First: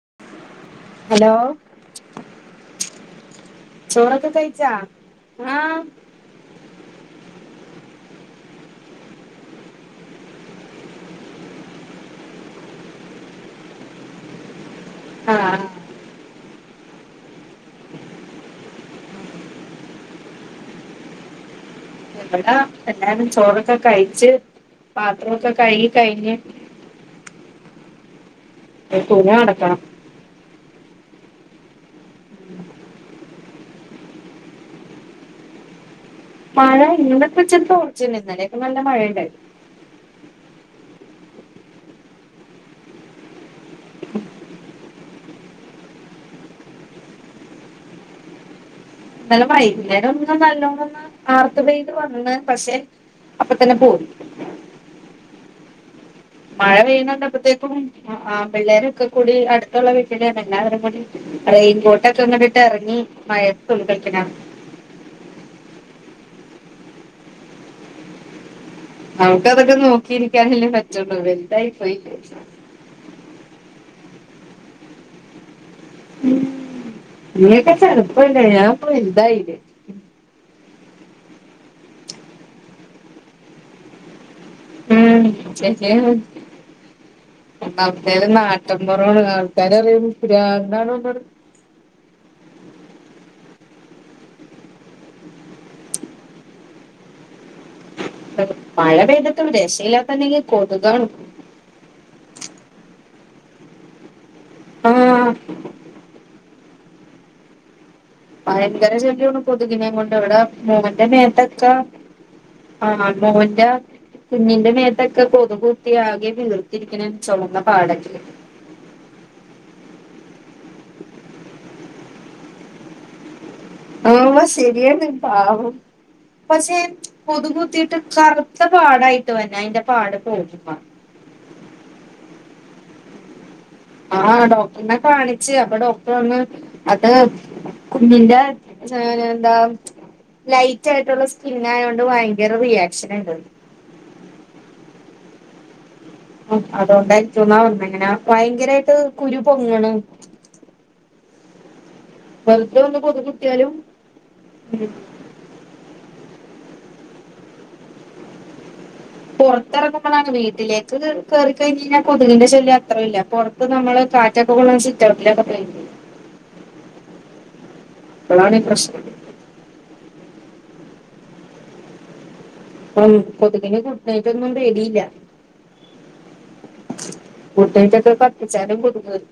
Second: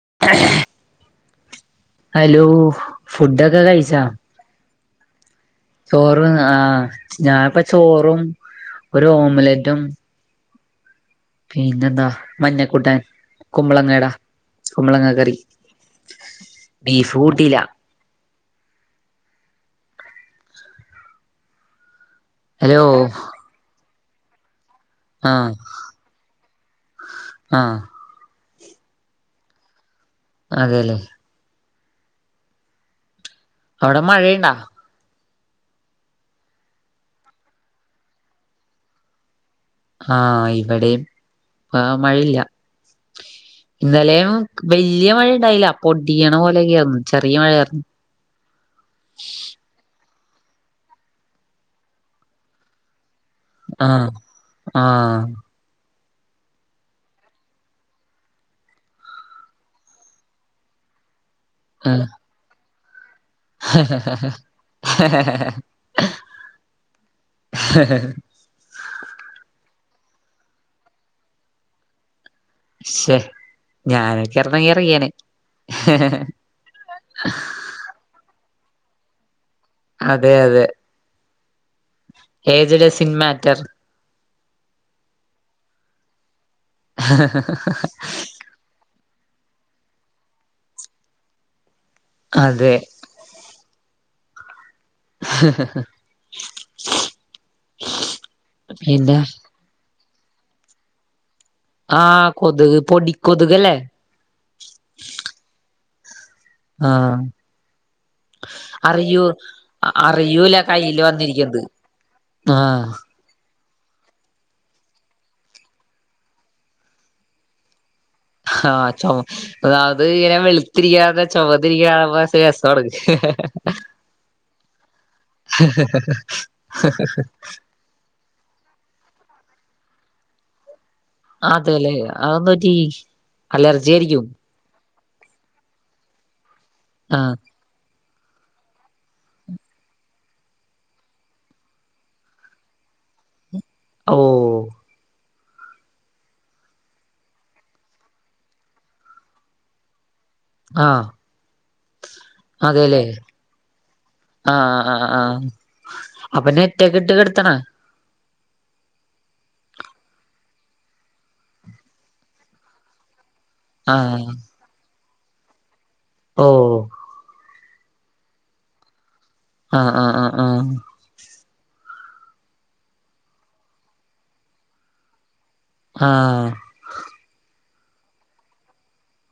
[unintelligible] Hello? Hello ഫുഡൊക്കെ കഴിച്ചാ? ചോറൊക്കെ കഴിച്ചാ ആഹ് ചോറ് ആഹ് ഞാ പ്പ ചോറും ഒരു ഓംലറ്റും പിന്നെന്താ മഞ്ഞക്കൂട്ടാൻ കുമ്പളങ്ങേട. കുമ്പളങ്ങ കറി ആഹ് ബീഫ് കൂട്ടില. ഇവടെ ഹലോ എല്ലാരും ചോറൊക്കെ കഴിച്ച്. പാത്രൊക്കെ ആഹ് കഴുകി കഴിഞ്ഞ്. ആഹ് [unintelligible] അതെലെ അഒടെ മഴയിണ്ട? മഴ ഇന്ന് പ്പൊരു ചെറിയ തോർച്ച ഇണ്ട് ഇന്നലെ ഒക്കെ നല്ല മഴണ്ടായിന്ന്. ആഹ് ഇവിടേം ഇപ്പാമഴയില്ല. [inaudible] ഇന്നലെയും വല്ല്യ മഴഇണ്ടായില്ല പൊടിയണപോലെ ചെറിയ ന്നലെ വൈകുന്നേരം ഒന്നും നല്ലോണം ഒന്ന് ആർത്ത് പെയ്ത് വന്ന് പക്ഷെ. അപ്പൊ തന്നെ പോയി ആഹ് ആഹ് മഴ പെയ്യുന്നുണ്ടപ്പത്തേക്കും പിള്ളേരൊക്കെ കൂടി അടുത്തുള്ള വീട്ടിലാണ് റെയിൻ ആഹ് കൊട്ടൊക്കെ ഇങ്ങട്ട്ട്ടിറങ്ങി. [unintelligible] [unintelligible] [unintelligible] ന്തായി പോയി. ശെ ഞാനൊക്കെയാർന്നെ എറങ്ങിയാനെ ഉം നിങ്ങേക്കെ ചെറുപ്പല്ലേ ഞാൻ ഒക്കെ വലുതായില്ലേ അതെ അതെ ഏജ് ഡസിൻ മാറ്റർ ഉം ശര്യാണ് അവിട്തേല് നാട്ടിൻപൊറാണ് കാ പെരക്കാര് പറയും [unintelligible] അതെ [unintelligible] മഴ എന്താ പെയ്തിട്ടും രക്ഷയിലാത്ത നിലയിൽ കൊതുകേളും ആഹ കൊതുക് പൊടി കൊതുകല്ലേ ആഹ ആഹ ഭയങ്കര ശല്യാണ് കൊതുകിനെ കൊണ്ട് ഇവടെ അറിയൂല കയ്യില് മോന്റെ വന്നിരിക്കുന്നത് മേത്തൊക്ക ആഹ് ആഹ മോന്റെ കുഞ്ഞിന്റെ മേത്തൊക്കെ കൊതുക് കുത്തി ആകെ വീർത്തിരിക്ക്ണ ചൊവന്ന പാടെക്കെ ആഹ ചൊമ അത് ഇങ്ങനെ വെളുത്തിരിക്കാത്തെ ചൊവന്നിരിക്കാ കാണുമ്പോ രസാണ് ആഹ് ശരിയാണ് പാവം പക്ഷെ കൊതുക് കുതീട്ട് കറ് ത്ത പാടായിട്ട് വനേ അയിന്റെ പാട് പോക്മ്പോ ആതെല്ലേ അഹ് ന്ത് പറ്റി അലർജി ആയിരിക്കും ആഹ ഡോക്ടറിനെ കാണിച്ച് അപ്പൊ ഡോക്ടർ പറിഞ്ഞ് അത് ആഹ് കുഞ്ഞിന്റെ ഏ എന്താ ലൈറ്റ് ആയിട്ടുള്ള സ്കിന്നായോണ്ട് ഭയങ്കര റിയാക്ഷന് ഇണ്ടന്ന് ഓ ആ അതൊണ്ടായിരിക്കുംന്നാ പറഞ്ഞേ അങ്ങനാ ഭയങ്കരായിട്ട് കുരു പൊങ്ങാണ് ആഹ് വെറുതെ അതെ ഒന്ന് ല്ലേ കൊതു കുത്തിയാലും ആഹ ആഹ ആഹ അപ്പൊ നെറ്റ്ക്കെ ഇട്ട് കെടുത്തണോ പുറത്തിറക്കുമ്പോഴാണ് വീട്ടിലേക്ക് കേറി കഴിഞ്ഞാൽ കൊതുകിന്റെ ശല്യം അത്ര ഇല്ല പൊറ് ഇപ്പ നമ്മള് ആഹ് കാറ്റൊക്കെ കൊണ്ട് സിറ്റൗട്ടിലൊക്കെ പ്ലേ ഓ ഇപ്പളാണ് പ്രശ്നം അ അ അ അ ഉം കൊതുക്കിന് ഗൂഡ്‌നെറ്റ് ഒന്നും പേടിയില്ല ആഹ ഗുഡ് നൈറ്റൊക്കെ കത്തിച്ചാലും കൊത്ക് വരും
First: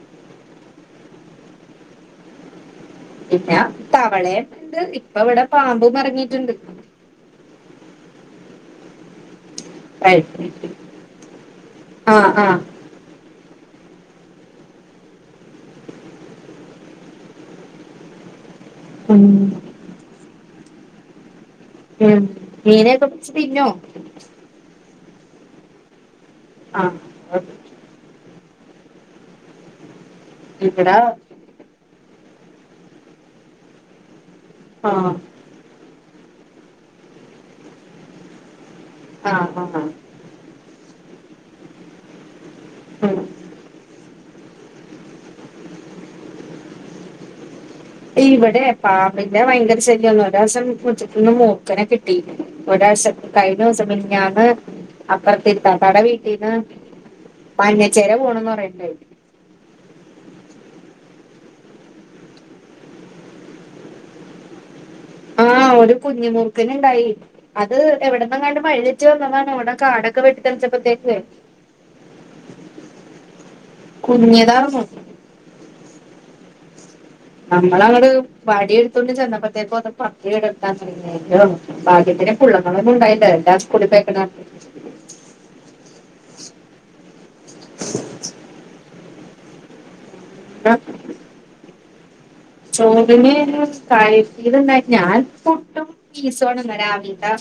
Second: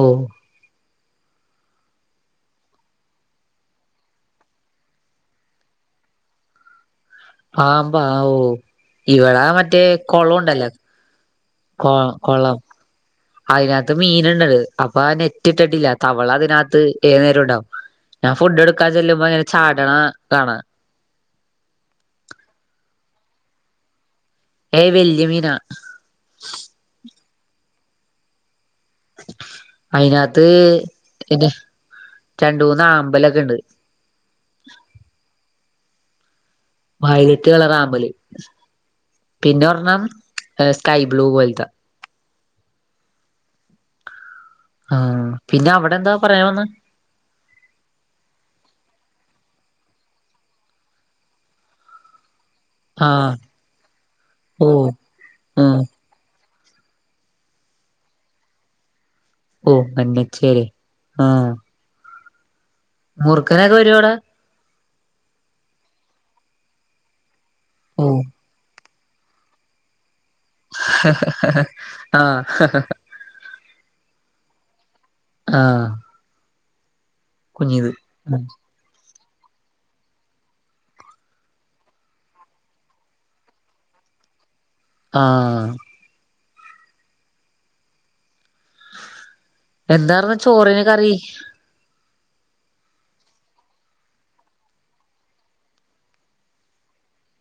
ഓ ഇല്ല തവളെ ഇണ്ട് ഇപ്പ ഇവടെ പാമ്പും ഇറങ്ങിട്ടുണ്ട് ആ മ്പാ ഊ ഇവടൊ മറ്റേ കൊളണ്ടല്ലേ ആ കൊളം അയിനകത്ത് മീന്ണ്ടത് അപ്പൊ ആ നെറ്റ് ഇട്ടിട്ടില്ല തവള അതിനകത്ത് ഏതു നേരവും ഇണ്ടാവും ഞാൻ ഫുഡ് എടുക്കാൻ ഉം, ചെല്ലുമ്പോ ചാടണ കാണാം ഉം മീനെ പിടിച്ച് തിന്നോ വല്ല്യ മീനാ ആഹ് അത് അയിനാത്ത് ഇവിടെ ആ പിന്നെ രണ്ട് മൂന്ന് ആമ്പലൊക്കെ ഇണ്ട് ആഹ വയലറ്റ് കളറ് ആമ്പല് പിന്നെ ആ ഒരണ്ണം ഏ കൈ ബ്ലൂ പോലതെ ഉം ആഹ പിന്നെ അവടെ എന്താ പറയാൻ വന്നേ ഇവടെ പാമ്പിന്റെ ഭയങ്കര ശല്യം ഒരോസം മുറ്റത് ന്ന് മൂർക്കനെ കിട്ടി ആ ഒരാഴ്ച കഴിഞ്ഞുസം മിനിഞ്ഞാന്ന് ഓ അപ്പർതെ ആ ഇത്താത്താന്റെ വീട്ടീന്ന് മഞ്ഞച്ചേര പോണന്ന് പറഞ്ഞ്ട്ട് ഓ മഞ്ഞച്ചേരെ ആഹ മൂർക്കനൊക്കെ വരുവോ അവിടെ ആഹ് ഒരു കുഞ്ഞുമൂർക്കന് ഇണ്ടായി അത് ഓ എവിടുന്നെങ്ങാട്ട് വഴി തെറ്റി റ്റി വന്നതാണ് ഇവടെ കാടൊക്കെ വെട്ടിത്തെളിച്ചപ്പോഴത്തേക്ക് ആഹ് കുഞ്ഞിയതാർന്നു ആഹ് നമ്മളങ്ങട് വടിയെടുത്തണ്ട് ചെന്നപ്പോൾ ത്തേക്ക് അത് പത്തിവിടർത്താൻ ശ്രമിക്കുന്നു ഭാഗ്യത്തിന് പുള്ളങ്ങളൊന്നും ഉണ്ടായില്ല എല്ലാം സ്കൂളിള് പോയെക്കണതാരുന്നു ആഹ് എന്താറുന്നു ചോറിന് കറി ചോറിന് ഒരു കഴീത്ണ്ടായി ഞാൻ പുട്ടും പീസുമാണ് ഇന്ന് രാവിലത്തെ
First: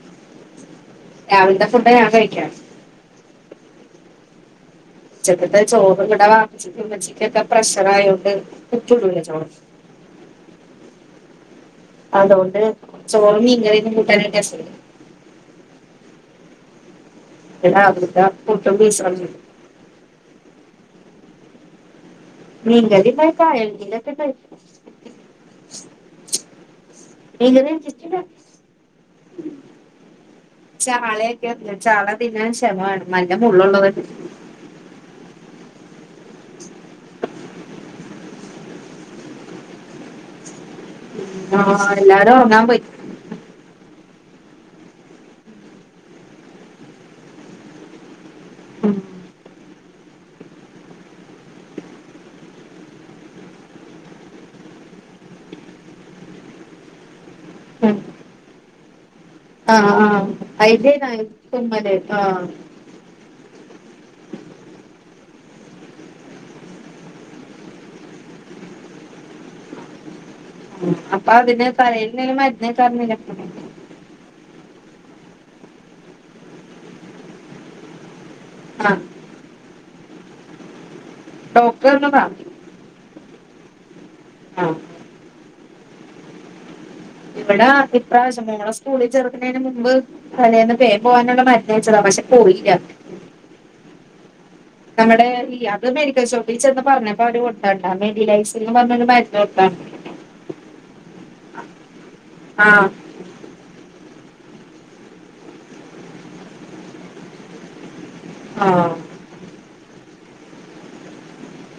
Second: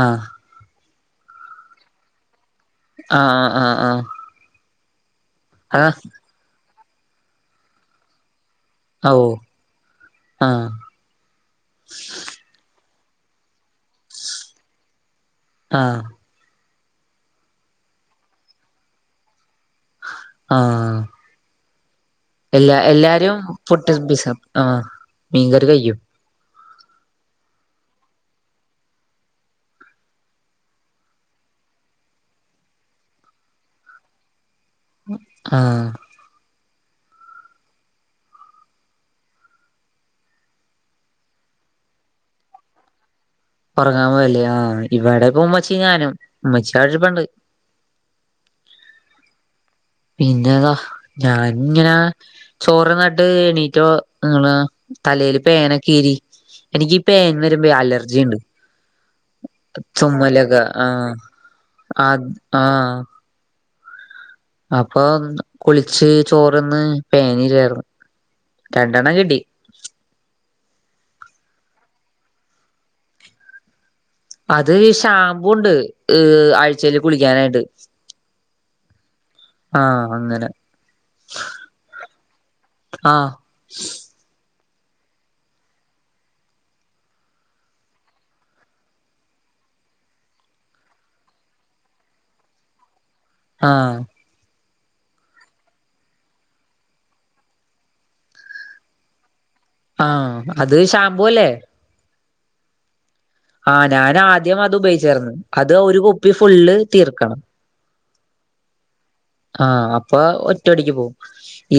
ആഹ് രാവിലത്തെ ഫുഡാ ഞാൻ കഴിക്കാ ആഹ് ആഹ് ആഹ് ആഹ് ഉച്ചക്കത്തെ അതാ ചോറ് കൂടെ വാങ്ങിച്ചിട്ടച്ചക്ക് ഉമ്മച്ചിക്കൊക്കെ പ്രഷറായോണ്ട് കുറച്ചെ ഇടൂളു ഓ ചോറ് ആഹ് അതുകൊണ്ട് ചോറ് മീൻ കറിയും കൂട്ടാനായിട്ടാരസമുള്ളു ആഹ് എടാ അവിടുത്തെ പുട്ടും പീസുമാണ് ആഹ് എല്ലാ മീൻക്കറിം [unintelligible] ച എല്ലാരും [unintelligible] ഫുഡ് ബിസ ആഹ് മീൻകറി കയ്യും ചാളയൊക്കെയ തിന്നാ ചാള തിന്നാൻ ക്ഷമ വേണം നല്ല മുള്ളുള്ളത ആഹ് ആഹ് എല്ലാരും ഒറങ്ങാൻ പോയി ഉറങ്ങാൻ പോയല്ലേ ആഹ് ഇവിടെപ്പ ഉമ്മച്ചിയും ഞാനും ഉമ്മച്ചി അവടെ ഇരിപ്പുണ്ട് മ്മ് പിന്നെതാ ഞാന് ഇങ്ങനെ ചോറ് തിന്നിട്ട് എണീറ്റോ നിങ്ങള് തല പേനൊക്കെ ഈരി എനിക്ക് ഈ പേൻ വരുമ്പോൾ അലർജി ഇണ്ട് ആഹ് ഹ ഹ അയിൻ്റെ ആഹ് ആഹ് അപ്പൊ കുളിച്ച് ചോറ് തിന്ന് പേന് ഈരുവായിരുന്നു രണ്ടെണ്ണം കിട്ടി അപ്പൊ അതിന് തലയിൽ എന്തേലും മരുന്ന് തേക്കാൻ പാടില്ലാരുന്നോ അത് ഷാംമ്പൂ ഉണ്ട് ഈ ആഴ്ച്ചേൽ കുളിക്കാനായിട്ട് ആഹ് ആഹ് അങ്ങനെ ഡോക്ടർ തന്നതാ [unintelligible] ആഹ് ഇവിടെ ഇപ്രാവശ്യം മോളെ സ്കൂളിൽ ചേർക്കുന്നതിന് മുമ്പ് തലേന്ന് പേൻ പോകാനുള്ള മരുന്ന് തേച്ചത പക്ഷെ പോയില്ല ആഹ് നമ്മുടെ ഈ അത് മെഡിക്കൽ ഷോപ്പിൽ ചെന്ന് പറഞ്ഞപ്പോ അവര് കൊടുത്തതാട്ടോ മെഡിലൈസ്ന്ന് പറഞ്ഞ ആഹ് അത് ഷാംമ്പൂവല്ലേ ആഹ് ആഹ് ഞാൻ ആദ്യം അത് ഉപയോഗിച്ചാർന്ന് അത് ഒരു കുപ്പി ഫുള്ള് തീർക്കണം ആഹ് ഇപ്പൊ ഒറ്റ അടിക്ക് പോകും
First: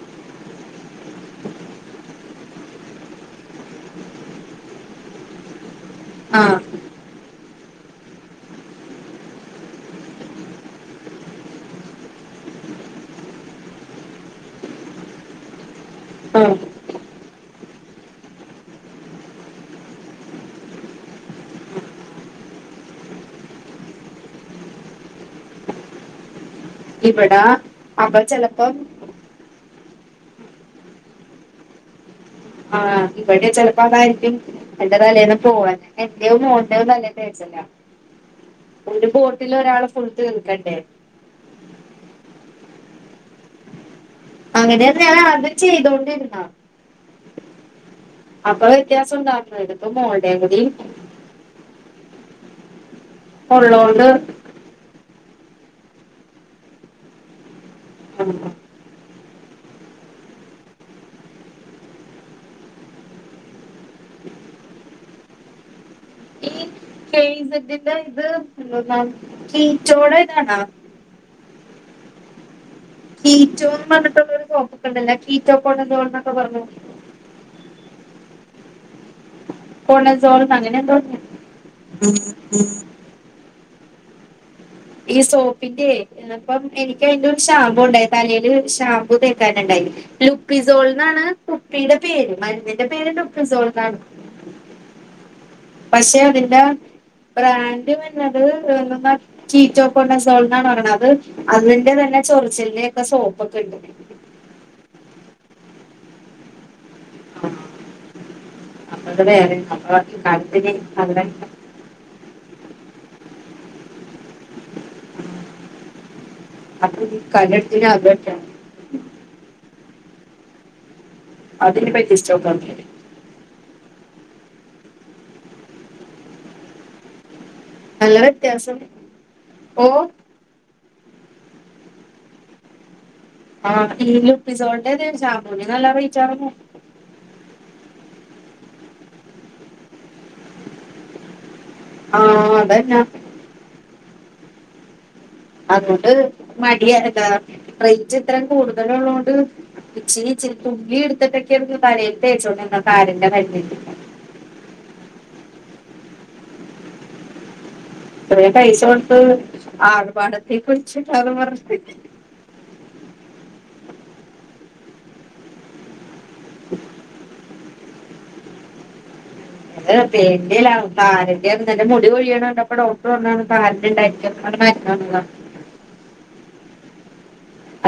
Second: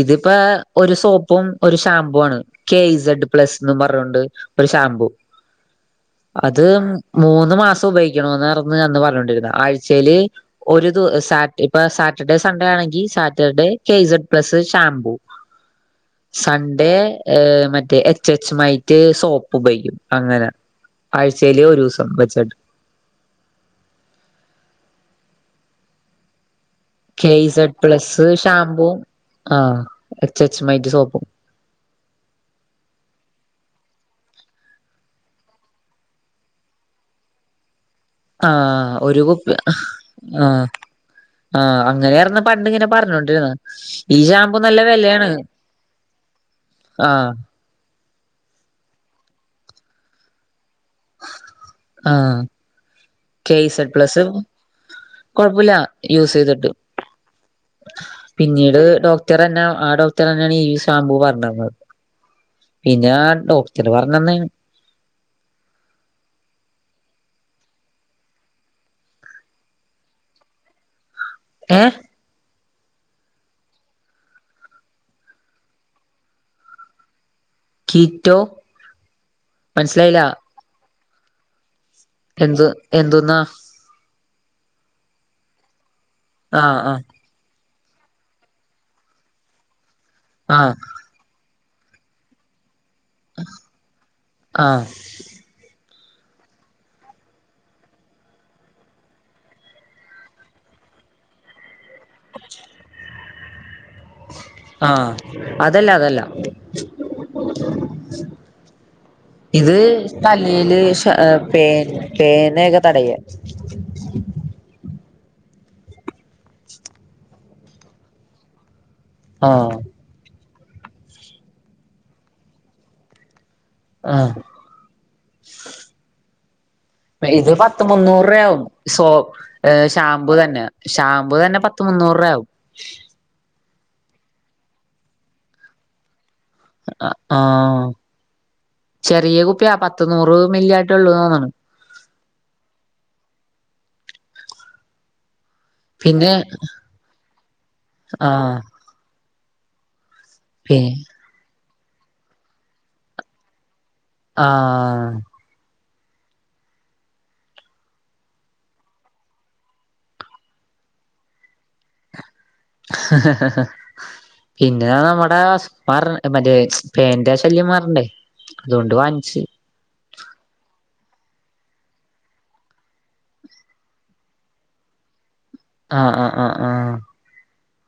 ഇതിപ്പോ ഒരു സോപ്പും ഒരു ഷാംമ്പൂ ആണ് കെ ഇസ്സ്ഡ് പ്ലസ്ന്ന് പറഞ്ഞൊണ്ട് ഒരു ഷാമ്പൂ [unintelligible] അത് മൂന്ന് മാസം ഉപയോഗിക്കണന്ന് അന്ന് പറഞ്ഞോണ്ടിരുന്ന ആഴ്ചേൽ ഒരു ദിവസം ഇപ്പൊ സാറ്റ് സാറ്റർഡേ സൺഡേ ആണെങ്കിൽ Saturday K Z plus shampoo ആഹ് സൺഡേ മറ്റേ എച്ച് എച്ച് മൈറ്റ് സോപ്പ് ഉപയോഗിക്കും അങ്ങനെ ആഴ്ചയിലെ ഒരു ദിവസം വച്ചിട്ട് [unintelligible] കെ ഇവിടെ ഇസഡ് അപ്പൊ പ്ലസ് ചെലപ്പം ഷാമ്പൂ ആഹ എച്ചച്ച മൈറ്റ് സോപ്പും ആഹ് ഇവിടെ ചെലപ്പോ അതായിരിക്കും എന്റെ തലേന്ന് പോവാൻ എന്റെ മോന്റെയും തലേ തേച്ചില്ല ആഹ ഒരു കുപ്പി ഫുൾ ആ തീർക്കണ്ടേ ആ അങ്ങനെആരുന്നു പണ്ടങ്ങന പറഞ്ഞോണ്ടിരുന്ന അങ്ങനെയ ഞാൻ ആത് ചെയ്തോണ്ടിരുന്ന ആഹ് അപ്പൊ വ്യത്യാസം ഉണ്ടാക്കണം ഇതിപ്പോ മോളുടെ കൂടി ആഹ കെ ഇസഡ ഉള്ളോണ്ട് പ്ലസ് കുഴപ്പില്ല യൂസ് ചെയ്തിട്ട് പിന്നീട് ഡോക് ഉത്തര തന്നെ ആ ഡോക്ടർ തന്നെയാണ് ഈ ശാമ്പൂ പറഞ്ഞുതന്നത് പിന്നെ ഡോക്ടർ പറഞ്ഞന്ന ഏ കേ ഇസഡിന്റെ ഇത് കീറ്റോടെ ഇതാണാ ഏ കീറ്റോന്ന് പറഞ്ഞിട്ടുള്ളരു കോപ്പൊക്ക ഉണ്ടല്ല കീറ്റോക്കണ്ടന്തന്നൊക്കെ പറഞ്ഞു കിറ്റോ [unintelligible] അങ്ങനെ എന്തോ പറഞ്ഞു എന്ത് എന്തന്നാ ഈ സോപ്പിന്റെ ഇപ്പം ആഹ് ആഹ് എനിക്ക് അതിന്റെ ഒരു ഷാംപൂ ണ്ടായി തലേല് ഷാമ്പൂ തേക്കാന്ണ്ടായി. ആഹ് ലുപ്പിസോൾന്നാണ് കുപ്പിയുടെ പേര്. മരുന്നിന്റെ പേര് ലുപ്പി സോൾന്നാണ്. ആഹ് പക്ഷേ അതിന്റെ ബ്രാൻഡ് പറഞ്ഞത് എന്ത്ന്നാ കീറ്റോകോണസോൾന്നാണ് പറയണ് അത് അതിന്റെ ത ന്നെ ചൊറിച്ചിലിന്റോക്കെ സോപ്പോക്കെ ഉണ്ട്. ആ അതല്ല അതല്ല അപ്പൊ അത് വേറെ ഇത് അപ്പൊ ഇക്കാലത്തിന് തലേല് ഷാ അവിടെ പേൻ പേനേയൊക്കെ തടയും. അപ്പ കല്ലടത്തി [unintelligible] ആ അതിനി പരീക്ഷിച്ചോക്കണം. ആ ഇത് പ ത്ത് നല്ല മുന്നൂറു രൂയാവും വ്യത്യാസം സോ ഏ ഓ ഷാമ്പൂ തന്നെ. ഷാമ്പു തന്നെ പത്ത് മുന്നൂറ് രൂവയാവും ആ പിന്നേ ലപ്പിസോളിന്റെ അതേ ശാമ്പൂന് നല്ല റേറ്റ് ആർന്നു. ങ് ആ ചെറിയ കുപ്പിയാ പ ത്ത് നൂറ് മില്യാട്ടെ ഉള്ളൂ തോന്നണു. ആഹ് അതന്നെ അതുകൊണ്ട് പിന്നെ മടിയ എന്തൂട്ടാ റേറ്റ് ഇത്രം ആഹ് കൂടുതലുള്ളോണ്ട് ഇച്ചിരി പി തുള്ളി എടുത്തിട്ടൊക്കേരുന്നു തലേൽ തേച്ചോണ്ടിരുന്നത് താരന്റെ മരുന്നിന്. ആ അത്രേം പൈസ കൊടുത്ത് ആർഭാടത്തേക്കുറിച്ച് [unintelligible] പിന്നെ നമ്മട അവസ് പറഞ്ഞ് മറ്റേ പേനിന്റെ ആ ശല്യം മാറണ്ടേ? അത്കൊണ്ട് വാങ്ങിച്ച്. ഇത് പേന്റെ അല്ല. താരന്റെ ആരുന്ന്. എന്റെ മുടി കൊഴിയണ് കണ്ടപ്പ ഡോക്ട്ടറ് പറഞ്ഞാണ് താരന്റെണ്ടായിരിക്കുമെന്ന് മരുന്ന് വന്നതാ ആഹ് ആഹ് ആഹ് ആഹ്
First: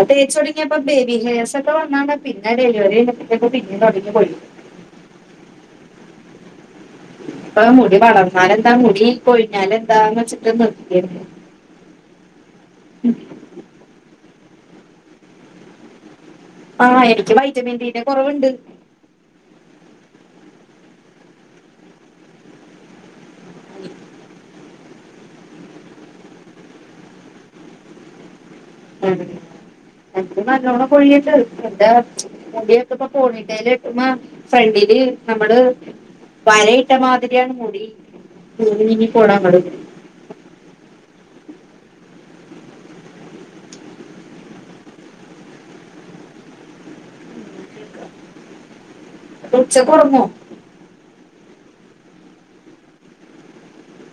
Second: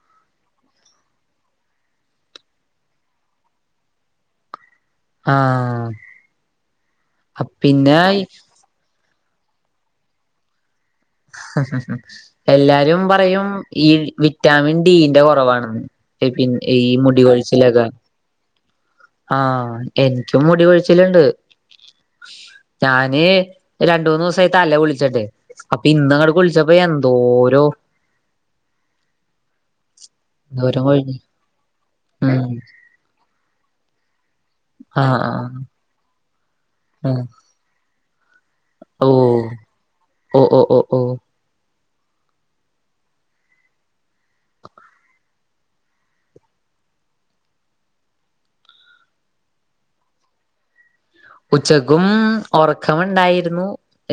തേച്ചോടങ്ങിയപ്പ ബേബി ഹെയേഴസ് ഒക്കെ വന്നാണ്. പിന്നെ ഡെലിവറി കഴിഞ്ഞപ്പത്തേക്ക് പിന്നിം കൊറഞ്ഞ് പോയി ആ ഇപ്പ മുടി വളർന്നാലെന്താ? മുടി കൊഴിഞ്ഞാലെന്താ വെച്ചിട്ടാ നിർ എല്ലാരും പറയും ഈ വി വിറ്റാമിൻ ഡി ന്റെ കൊറവാണെന്ന്. പി പിൻ ഈ ആഹ് മുടി എനിക്ക് വൈറ്റമിൻ കൊഴിച്ചിലൊക്കെ. ഡിന്റെ കുറവുണ്ട് ആ എനിക്കും മുടി കൊഴിച്ചിലുണ്ട്. ഞാന് രണ്ടുമൂന്നൂസായി തല കുളിച്ചിട്ട് അപ്പ ഇന്ന് അങ്ങട്ട് കുളിച്ചപ്പോ എന്തോരോ ഉം. എനിക്ക് എന്തോരം നല്ലോണം കൊഴിഞ്ഞ് കൊഴിയിണ്ട്. എന്റെ ഉം മുടിയൊക്ക ഇപ്പ പോണിടെയില് കെട്ടുമ്പം ഫ്രണ്ടില് ആഹ് നമ്മള് ആഹ് വരയിട്ട ഉം മാതിരിയാണ് മുടി. നീങ്ങി നീങ്ങി ഓഹ് പോണാങ്ങട് ഓഹ് ഓഹ് ഓഹ് ഓഹ് ഉച്ചയ്ക്ക് ഒറങ്ങ്വോ? ഉച്ചക്കും ഒറക്കമുണ്ടായിരുന്നു.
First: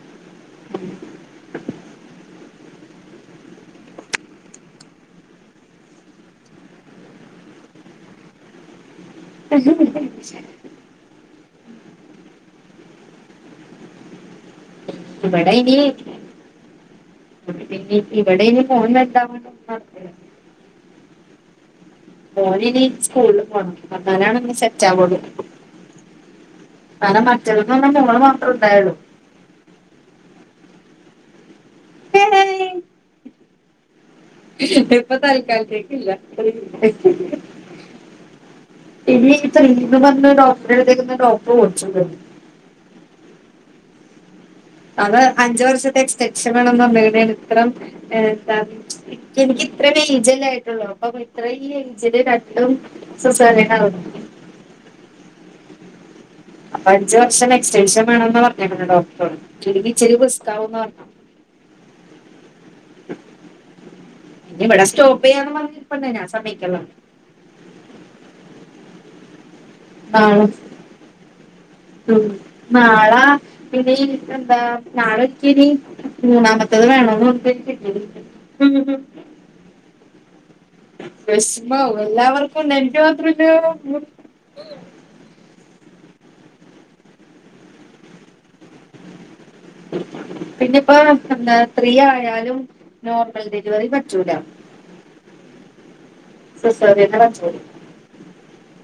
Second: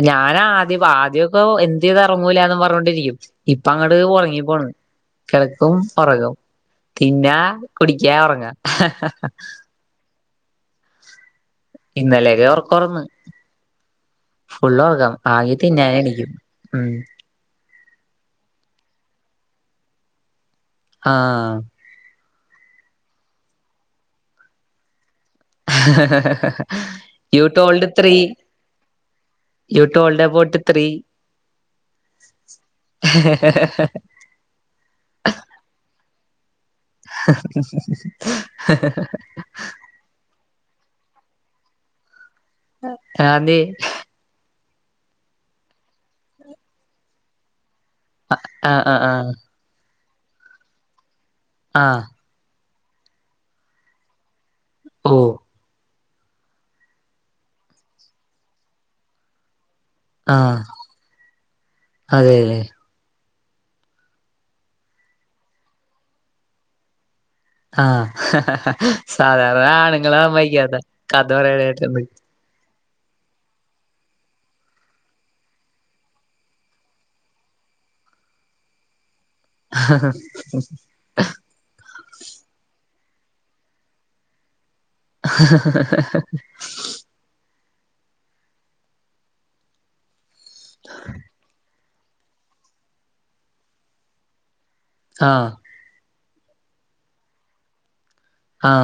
ഞാൻ ആദ്യം ആദ്യോക്കെ എന്ത് ചെയ്താ ഒറങ്ങൂലാർന്നു. പറഞ്ഞൊണ്ടിരിക്കും. ഇപ്പ അങ്ങട് ഒറങ്ങി പോണ്. കിടക്കും ഒറങ്ങും. പിന്ന കുടിക്കാ ഉറങ്ങാ ഇന്നലെയൊക്കെ ഒറക്കോർന്ന്. ഫുളള് ഒറക്കം. ഇവിടെ ആകെ തിന്നാനെണിക്കും. ഉം. ഇവടെ ഇനി ഫോൺ വേണ്ടാ. [inaudible] ആ മോന് ഇനി സ്കൂളില് പോണം. അന്നാലാണ് ഒന്ന് സെറ്റ് ആവൊള്ളു. യൂ മറ്റേതെന്ന് ടോൾഡ് പറഞ്ഞാൽ ത്രീ മോള് മാത്രേ ഉണ്ടായുള്ളൂ യു ടോൾഡ് എബൗട്ട് ത്രീ ഇപ്പ തൽകാലത്തേക്കില്ല ഇനിയിപ്പം എന്ത് പറഞ്ഞ് ഡോ [unintelligible] ഡോക്ടറ് കുറിച്ചൂലോ ആന്നേ അത് അഞ്ച് വർഷത്തേ എസ്റ്റെക്ഷൻ വേണന്നറഞ്ഞ് ഇത്രം ആഹ് ആഹ് ആഹ് എനിക്ക് ഇത്രയും ഏജ് അല്ലെ ആയിട്ടുള്ളൂ അപ്പം ഇത്ര ആഹ് ഏജില് രണ്ടും സിസേറിയനായിരുന്നു ഓഹ് അപ്പൊ അഞ്ചു വർഷം എക്സ്റ്റെൻഷൻ വേണോന്നാ പറഞ്ഞേക്കണേ ഡോക്ടറ്. ഇല്ലെങ്കി ഇച്ചിരി റിസ്‌ക്കാവൂന്നാ പർഞ്ഞേ അതേ ല്ലേ? ഇവടെ സ്റ്റോപ്പ് ചെയ്യാന്ന് പറഞ്ഞിരിപ്പുണ്ട് ഞാൻ സമ്മതിക്കൺല്ല. ആഹ് ഹ ഹ ഹ സാധാര ആണുങ്ങങ്ങളാ നാളെ സമ്മിക്കാത്തെ കഥ പറയണ കേട്ടണ്ട്. ഉം. നാളെ പിന്നെ എന്താ നാളെ ഇത്തിരി മൂന്നാമത്തേത് വേണോന്ന് പറഞ്ഞിട്ട് [unintelligible] വെസ്മാവും എല്ലാവർക്കും ഇണ്ട് എനിക്കു മാത്ര [unintelligible] പിന്നെപ്പ എന്താ ഫ്രീ ആയാലും നോർമൽ ഡെലിവറി പറ്റൂല. ആഹ് സിസേറിയനാ പറ്റോളൂ ആഹ്